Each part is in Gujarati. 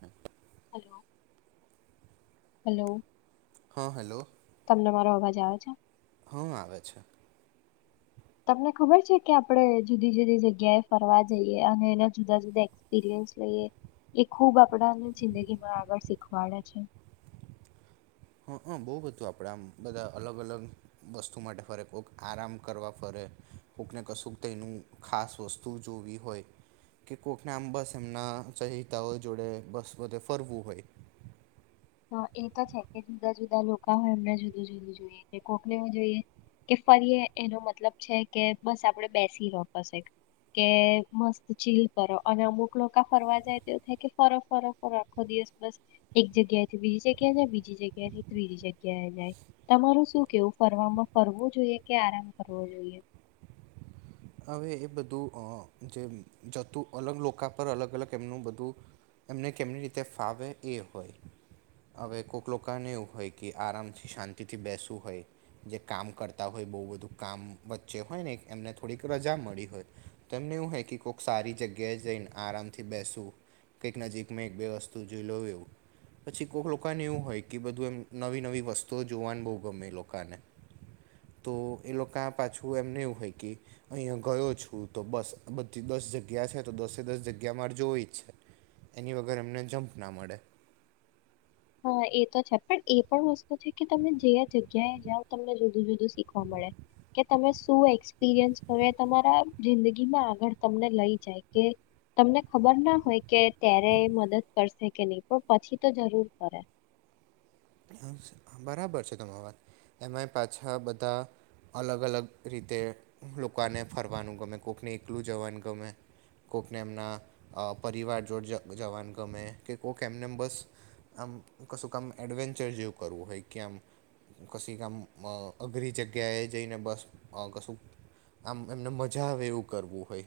હા. હલો. હા હલો. તમને મારો અવાજ આવે છે. હ આવે છે. તમને ખબર છે કે આપણે જુદી જુદી જગ્યાએ ફરવા જઈએ અને એના જુદા જુદા એક્સપિરિયન્સ લઈએ એ ખૂબ આપણાને જિંદગીમાં આગળ શીખવાડે છે. હઅ બહુ બધું આપણે આમ બધા અલગ અલગ વસ્તુ માટે ફરે, કોક આરામ કરવા ફરે, કોકને કશુંક ત એનું ખાસ વસ્તુ જોવી હોય કે કોકને આમ બસ એમના સહિતાઓ જોડે બસ બધે ફરવું હોય. હહ એ ત છે કે જુદાં જુદાં લોકા હોય એમને જુદું જુદું જોઈએ કે કોકને એવું જોઈએ કે ફરીએ એનો મતલબ છે કે બસ આપડે બેસીરો પશે કે મસ્ત ચીલ કરો અને અમુક લોકા ફરવા જાય તેવું થાય કે ફર ફર ફર આખો દિવસ બસ એક જગ્યાએ બીજી જગ્યા એ જાય બીજી જગ્યાથી ત્રીજી જગ્યાએ જાય તમારું શું કેવું ફરવામાં ફરવું જોઈએ કે આરામ કરવો જોઈએ? હવે એ બધું અ જે જતું અલગ લોકા પર અલગ અલગ એમનું બધું એમને કેમની રીતે ફાવે એ હોય હવે કોક લોકાને એવું હોય કે આરામથી શાંતિથી બેસવું હોય જે કામ કરતાં હોય બહુ બધું કામ વચ્ચે હોય ને એમને થોડીક રજા મળી હોય તો એમને એવું હોય કે કોક સારી જગ્યાએ જઈને આરામથી બેસું કંઈક નજીકમાં એક બે વસ્તુ જોઈ લઉં એવું પછી કોક લોકાને એવું હોય કે બધું એમ નવી નવી વસ્તુઓ જોવાનું બહુ ગમે એ લોકાને તો એ લોકા પાછું એમને એવું હોય કે અહીંયા ગયો છું તો બસ આ બધી દસ જગ્યા છે તો દસે દસ જગ્યા મારે જોવી જ છે એની વગર એમને જમ્પ ના મળે. હહ એ તો છે પણ એ પણ વસ્તુ છે કે તમે જે જગ્યાએ જાઓ તમને જુદું જુદું શીખવા મળે કે તમે શું એક્સપિરિયન્સ કરો એ તમારા જિંદગીમાં આગળ તમને લઈ જાય કે તમને ખબર ના હોય કે ત્યારે મદદ કરશે કે નહીં પણ પછી તો જરૂર કરે. બરાબર છે તમારી વાત એમાંય પાછા બધા અલગ અલગ રીતે લોકાને ફરવાનું ગમે કોકને એકલું જવાનું ગમે કોકને એમના અ પરિવાર જોડે જવા જવાનું ગમે કે કોક એમને એમ બસ આમ કશુંક આમ એડવેન્ચ ચર જેવું કરવું હોય કે આમ કશીક આમ અ અઘરી જગ્યાએ જઈને બસ અ કશુંક આમ એમને મજા આવે એવું કરવું હોય.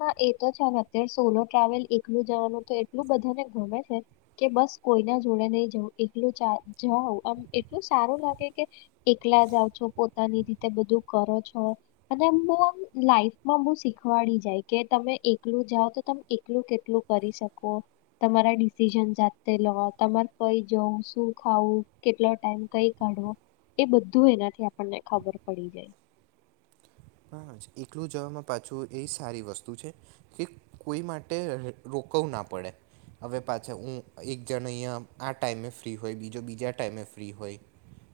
હહ એ તો છે ને અત્યારે સોલો ટ્રાવેલ એકલું જવાનું તો એટલું બધાને ગમે છે કે બસ કોઈ ના જોડે નહી જવું એકલું જાઉં આમ એટલું સારું લાગે કે એકલા જાઓ છો પોતાની રીતે બધું કરો છો અને આમ બહુ આમ લાઈફમાં બહુ શીખવાડી જાય. કે તમે એકલું જાઓ તો તમે એકલું કેટલું કરી શકો તમારા ડિસિઝન જાતે લો તમાર કંઈ જઉં, શું ખાવું, કેટલો ટાઈમ કંઈ કાઢવો એ બધું એનાથી આપણને ખબર પડી જાય. હહ એકલું જવામાં પાછું એ સારી વસ્તુ છે કે કોઈ માટે રોકવું ના પડે હવે પાછા હું એક જણ અહીંયા આ ટાઈમે ફ્રી હોય બીજો બીજા ટાઈમે ફ્રી હોય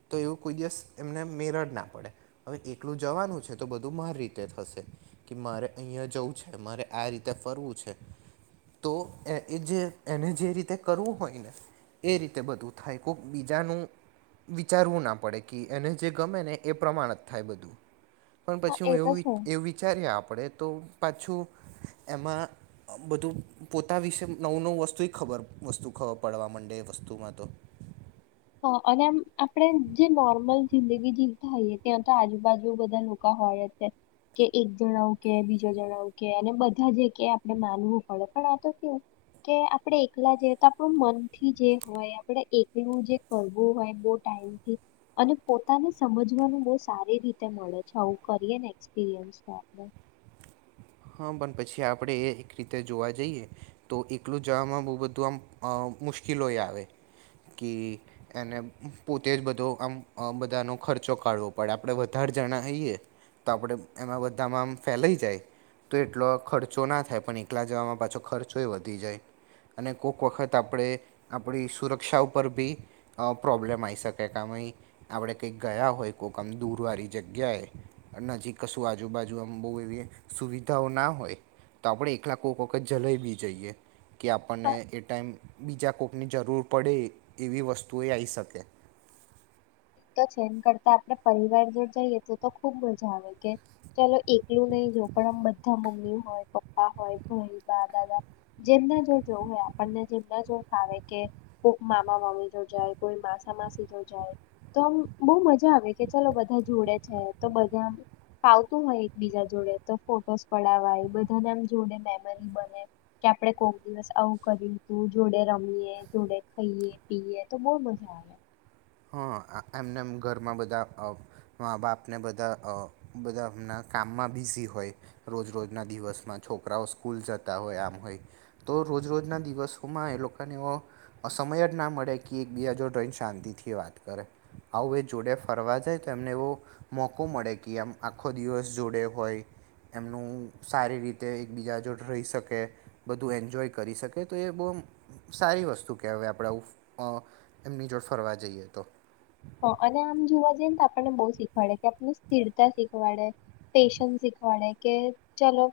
તો એવું કોઈ દિવસ એમને મેર જ ના પડે હવે એકલું જવાનું છે. તો બધું મારી રીતે થશે કે મારે અહીંયા જવું છે મારે આ રીતે ફરવું છે તો એ જે એને જે રીતે કરવું હોય ને એ રીતે બધું થાય કોક બીજાનું વિચારવું ના પડે કે એને જે ગમે ને એ પ્રમાણ જ થાય બધું. પણ હા પછી એ હું તો એવું છે એવું વિચારીએ આપણેે તો પાછું એમાં બધું પોતા વિશે નવું નવું વસ્તુ એ ખબર વસ્તુ ખબર પડવા મંડે વસ્તુમાં તો હા અને આમ આપણે જે નોર્મલ જિંદગી જીવતા હોઈએ ત્યાં તો આજુબાજુ બધા લોકા હોય છે કે એક જણ આવું કે બીજો જણ આવું કે અને બધા જે કે આપણે માનવું પડે પણ આ તો કેવું કે આપણે એકલા જઈએ તો આપણું મનથી જે હોય આપણે એકલું જે કરવું હોય બોવ ટાઈમથી અને પોતાને સમજવાનું બહુ સારી રીતે મળે છે આવું કરીએ ને એક્સપિરિયન્સ તો આપણે હહ પન પછી આપણે એ એક રીતે જોવા જઈએ તો એકલું જવામાં બહુ બધું આમ અ મુશ્કિલોએ આવે કે એને પોતે જ બધો આમ અ બધાનો ખર્ચો કાઢવો પડે આપણે વધારે જણા હઈએ તો આપણે એમાં બધામાં આમ ફેલાઈ જાય. તો એટલો ખર્ચો ના થાય પણ એકલા જવામાં પાછો ખર્ચોય વધી જાય અને કોક વખત આપણે આપણી સુરક્ષા ઉપર ભી પ્રોબ્લેમ આઈ શકે કામય આપણે કંઈક ગયા હોય કોક આમ દૂરવાળી જગ્યાએ અને નજીક કશું આજુબાજુ આમ બહુ એવી સુવિ ધાઓ ના હોય તો આપણેે એકલા કોક વખત જલાઈ બી જઈએ. કે આપણને એ ટાઈમ બીજા કોકની જરૂર પડે એવી વસ્તુએ આઈ શકે. એ તો છે એન કરતાં આપણે પરિવાર જોડ જઈએ તો તો ખુબ મજા આવે કે ચલો એકલું નહીં જઉં પણ આમ બધા મમ્મી હોય, પપ્પા હોય, ભઈ, બા, દાદા જેમના જોડ જઉં હોય આપણને જેમના જોડ ફાવે કે કોક મામા મામી જોડે જાય કોઈ માસા માસી જોડે જાય. તો આમ બહુ મજા આવે કે ચલો બધા જોડે છે તો બધા ફાવતું હોય એકબીજા જોડે તો ફોટોસ પડાવાય બધાને આમ જોડે મેમરી બને કે આપણે કોક દિવસ આવું કર્યું તું જોડે રમીએ, જોડે ખઈએ, પીએ તો બહુ મજા આવે. હહ એમને એમ ઘરમાં બધાં મા બાપને બધા બધા એમનાં કામમાં બિઝી હોય રોજરોજના દિવસમાં છોકરાઓ સ્કૂલ જતા હોય આમ હોય તો રોજરોજના દિવસોમાં એ લોકાને એવો સમય જ ના મળે કે એકબીજા જોડે રહીને શાંતિથી વાત કરે આવું એ જોડે ફરવા જાય તો એમને એવો મોકો મળે કે આમ આખો દિવસ જોડે હોય એમનું સારી રીતે એકબીજા જોડ રહી શકે બધું એન્જોય કરી શકે તો એ બહુ આમ સારી વસ્તુ કહેવાય આપણે આવું અ એમની જોડે ફરવા જઈએ તો હહ અને આમ જોવા જઈએ ને તો આપણને બઉ શીખવાડે કે આપને સ્થિરતા શીખવાડે, પેશન્ શીખવાડે કે ચલો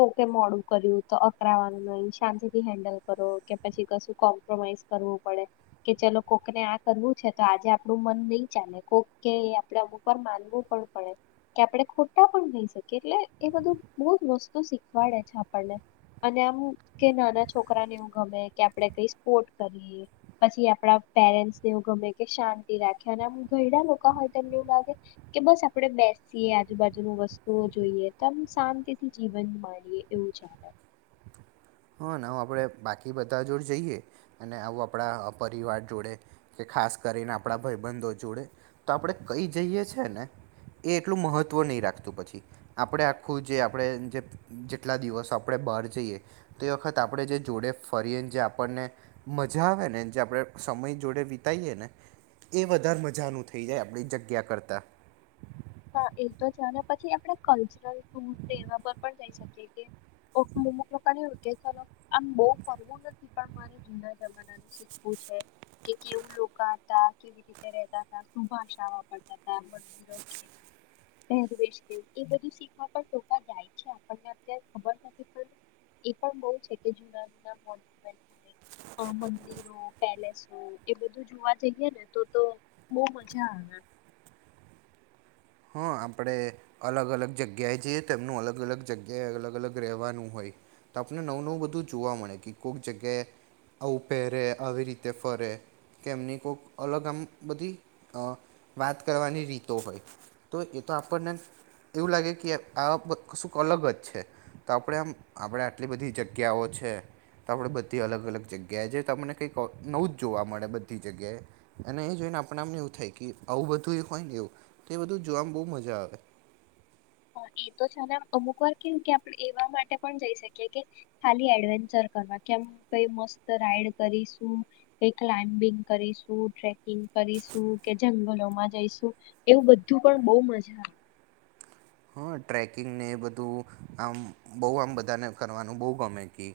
કોકે મોડું કર્યું તો અકરાવાનું નહી શાંતિ થી હેન્ડલ કરો કે પછી કશું કોમ્પ્રોમાઈઝ કરવું પડે કે ચલો કોકને આ કરવું છે તો આજે આપણું મન નહીં ચાલે કોક કે એ આપણે અમુક વાર માનવું પણ પડે કે આપણે ખોટા પણ હોઈ શકીએ એટલે એ બધું બહુ જ વસ્તુ શીખવાડે છે આપણને અને આમ કે નાના છોકરાને એવું ગમે કે આપણે કઈ સ્પોર્ટ કરીએ પછી આપણા પેરેન્ટસને એવું ગમે કે શા તી રાખે અને આમ ઘરડા લોકા હોય તો એમને એવું લાગે કે બસ આપણે બેસીએ આજુબાજુનું વસ્તુઓ જોઈએ તો આમ શાંતિથી જીવન માણીએ એવું જાણે હહ ને આમ આપણે બાકી બધા જોડે જઈએ અને આવું આપણા પરિવાર જોડે કે ખાસ કરીને આપણા ભઈબંધો જોડે તો આપણે કઈ જઈએ છે ને એ એટલું મહત્ત્વ નહીં રાખતું પછી આપણે આખું જે આપણે જે જેટલા દિવસો આપણે બહાર જઈએ. તે વખત આપણે જે જોડે ફરીએ ને જે આપણને મજા આવે ને જે આપણે સમય જોડે વિતાઈએ ને એ વધારે મજાનું થઈ જાય આપણી જગ્યા કરતાં હા એ તો છે અને પછી આપણે કલ્ચરલ ટૂર ને એવા પર પણ જઈ શકીએ કે અમુક લોકોને એવું કે ચલો આમ બહુ ફરવું નથી પણ મારે જુના જમાનાનું શીખવું છે કે કેવું લોકા હતા, કેવી રીતે રેતાતા, શું ભાષા વાપરતાતા. પહેરવેશ કેવું એ બધું શીખવા પણ લોકા જાય છે આપણને અત્યારે ખબર નથી પણ એ પણ બહુ છે કે જૂના જૂના મોન્યુમેન્ટ હોય અ મંદિરો, પેલેસો એ બધું જોવા જઈએ ને તો તો બહુ મજા આવે. હહ આપણે અલગ અલગ જગ્યાએ જઈએ તો એમનું અલગ અલગ જગ્યાએ અલગ અલગ રહેવાનું હોય તો આપને નવું નવું બધું જોવા મળે કે કોક જગ્યાએ આવું પહેરે આવી રીતે ફરે કે એમની કોક અલગ આમ બધી અ વાત કરવાની રીતો હોય. તો એ તો આપણને એવું લાગે કે આ કશુંક અલગ જ છે તો આપણે આમ આપણે આટલી બધી જગ્યાઓ છે તો આપણે બધી અલગ અલગ જગ્યાએ જે તમને કંઈક નવું જ જોવા મળે બધી જગ્યાએ અને એ જોઈને આપણે આમ એવું થાય કે આવું બધું એ હોય ને એવું તો એ બધું જોવામાં બહુ મજા આવે. હહ એ તો છે અને આમ અમુક વાર કેવું કે આપણે એવા માટે પણ જઈ શકીએ કે ખાલી એડવેન્ચર કરવા કેમ કઈ મસ્ત રાઈડ કરીશું, કઈ ક્લાઇમ્બિંગ કરીશું, ટ્રેકિંગ કરીશું કે જંગલોમાં જઈશું એવું બધું પણ બઉ મજા આવે. હહ ટ્રેકિંગને એ બધું આમ બહુ આમ બધાને કરવાનું બહુ ગમે કે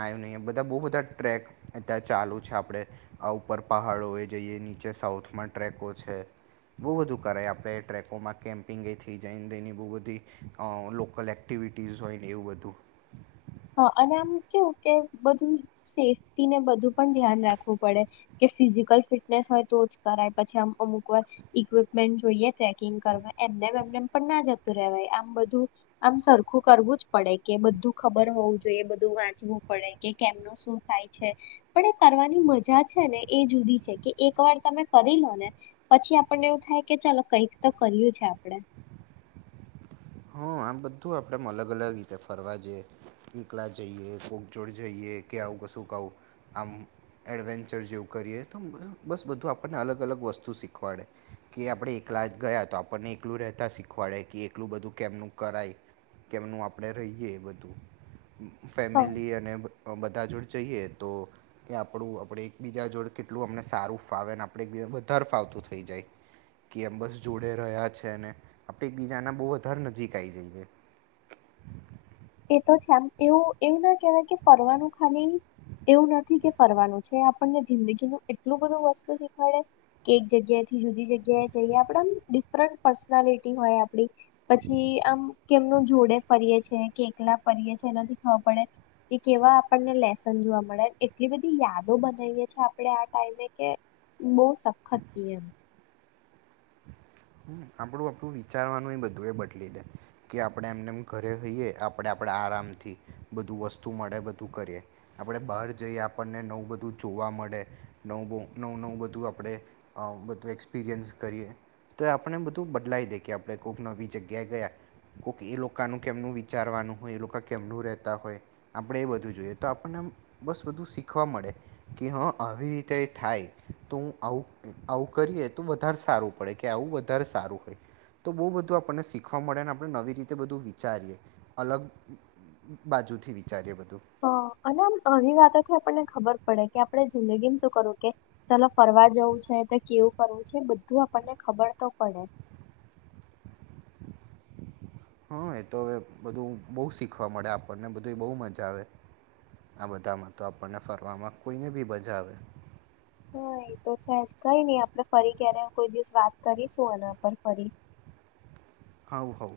આ એ નહીં બધા બહુ બધા ટ્રેક અતારે ચાલુ છે આપણે અ ઉપર પહાડોએ જઈએ નીચે સાઉથમાં ટ્રેકો છે બહુ બધું કરાય આપણે ટ્રેકોમાં કેમ્પિંગ એથી જઈને બહુ બધી ધી અ લોકલ એક્ટિવિટીઝ હોય ને એવું બધું. હહ અને આમ કેવું કે બધું સેફટીને બધું પણ ધ્યાન રાખવું પડે કે ફિઝિકલ ફિટનેસ હોય તો જ કરાય પછી આમ અમુક વાર ઈક્વિપમેન્ટ જોઈએ ટ્રેકિંગ કરવા એમને એમ એમને એમ પણ ના જતું રેવાય આમ બધું આમ સરખું કરવું જ પડે કે બધું ખબર ખબર હોવું જોઈએ બધું વાંચવું પડે કે કેમનું શું થાય છે પણ એ કરવાની મજા છે ને એ જુદી છે કે એક વાર તમે કરી લો ને પછી આપણને એવું થાય કે ચલો કંઈક તો કર્યું છે આપણે. હહ આમ બધું આપણે આમ અલગ અલગ રીતે ફરવા જઈએ એકલા જઈએ, કોક જોડ જઈએ કે આવું કશુંક આવું આમ એડવેન્ચર જેવું કરીએ તો બસ બધું આપણને અલગ અલગ વસ્તુ શીખવાડે કે આપણે એકલા ગયા તો આપણને એકલું રહેતાં શીખવાડે કે એકલું બધું કેમનું કરાય, કેમનું આપણે રહીએ એ બધું હા ફેમિલી અને અ બધા જોડે જઈએ તો એ આપણું આપણે એકબીજા જોડે કેટલું અમને સારું ફાવે ને આપણે એકબીજા વધારે ફાવતું થઈ જાય કે એમ બસ જોડે રહ્યા છે ને આપણે એકબીજાને બહુ જ ધર નજીક આઈ જઈએ. એ તો છે આમ એવું એવું ના કેહેવાય કે ફરવાનું ખાલી એવું નથી કે ફરવાનું છે આપણને જિંદગીનું એટલું બધું વસ્તુ શીખવાડે કે એક જગ્યાએથી જુદી જગ્યાએ જઈએ આપડ આમ ડિફરન્ટ પર્સનાલિટી હોય આપડી પછી આમ કેમનું જોડે ફરીએ છેએ કે એકલા કરીરીએ એનાથી ખબર પડે કે કેવા આપણને લેસન જોવા મળે એટલી બધી યાદો બનાવીએ છે આપણે આ ટાઈમે કે બહ સખત રીએ એમ. આપણું આપણું વિચારવાનું એ બધું એ બદલી દે કે આપણે એમને એમ ઘરે જહીએ આપણે આપણે આરામથી બધું વસ્તુ મળે બધું કરીએ આપણે બહાર જઈએ આપણને નવું બધું જોવા મળે નવું બ નવું નવું બધું આપણે બધું એક્સપિરિયન્સ કરીએ તો આપણે આપણને બધું બદલાઈ દે કે આપણે કોઈક નવી જગ્યાએ ગયા કોઈક એ લોકોનું કેમનું વિચારવાનું હોય એ લોકો કેમનું રહેતા હોય આપણે એ બધું જોઈએ તો આપણને બસ બધું શીખવા મળે કે હા આવી રીતે થાય તો હું આવું આવું કરીએ તો વધારે સારું પડે કે આવું બું વધારે સારું હોય તો બહુ બધું આપણને શીખવા મળે અને આપણે નવી રીતે બધું વિચારીએ અલગ બાજુથી વિચારીએ બધું. હ અને આમ ઘણી વાતથી આપને ખબર પડે કે આપણે જિંદગીમાં શું કરું કે ચાલ ફરવા જવું છે તો કેવું ફરવું છે બધું આપણને ખબર તો પડે હા એ તો હવે બધું બહુ શીખવા મળે આપણને બધું બહુ મજા આવે આ બધામાં તો આપણને ફરવામાં કોઈને બી મજા આવે. હા એતો છે કઈ નહી આપડણે ફરી ક્યારે કોઈ દિવસ વાત કરીશું એના પર ફરી. હવ હવ.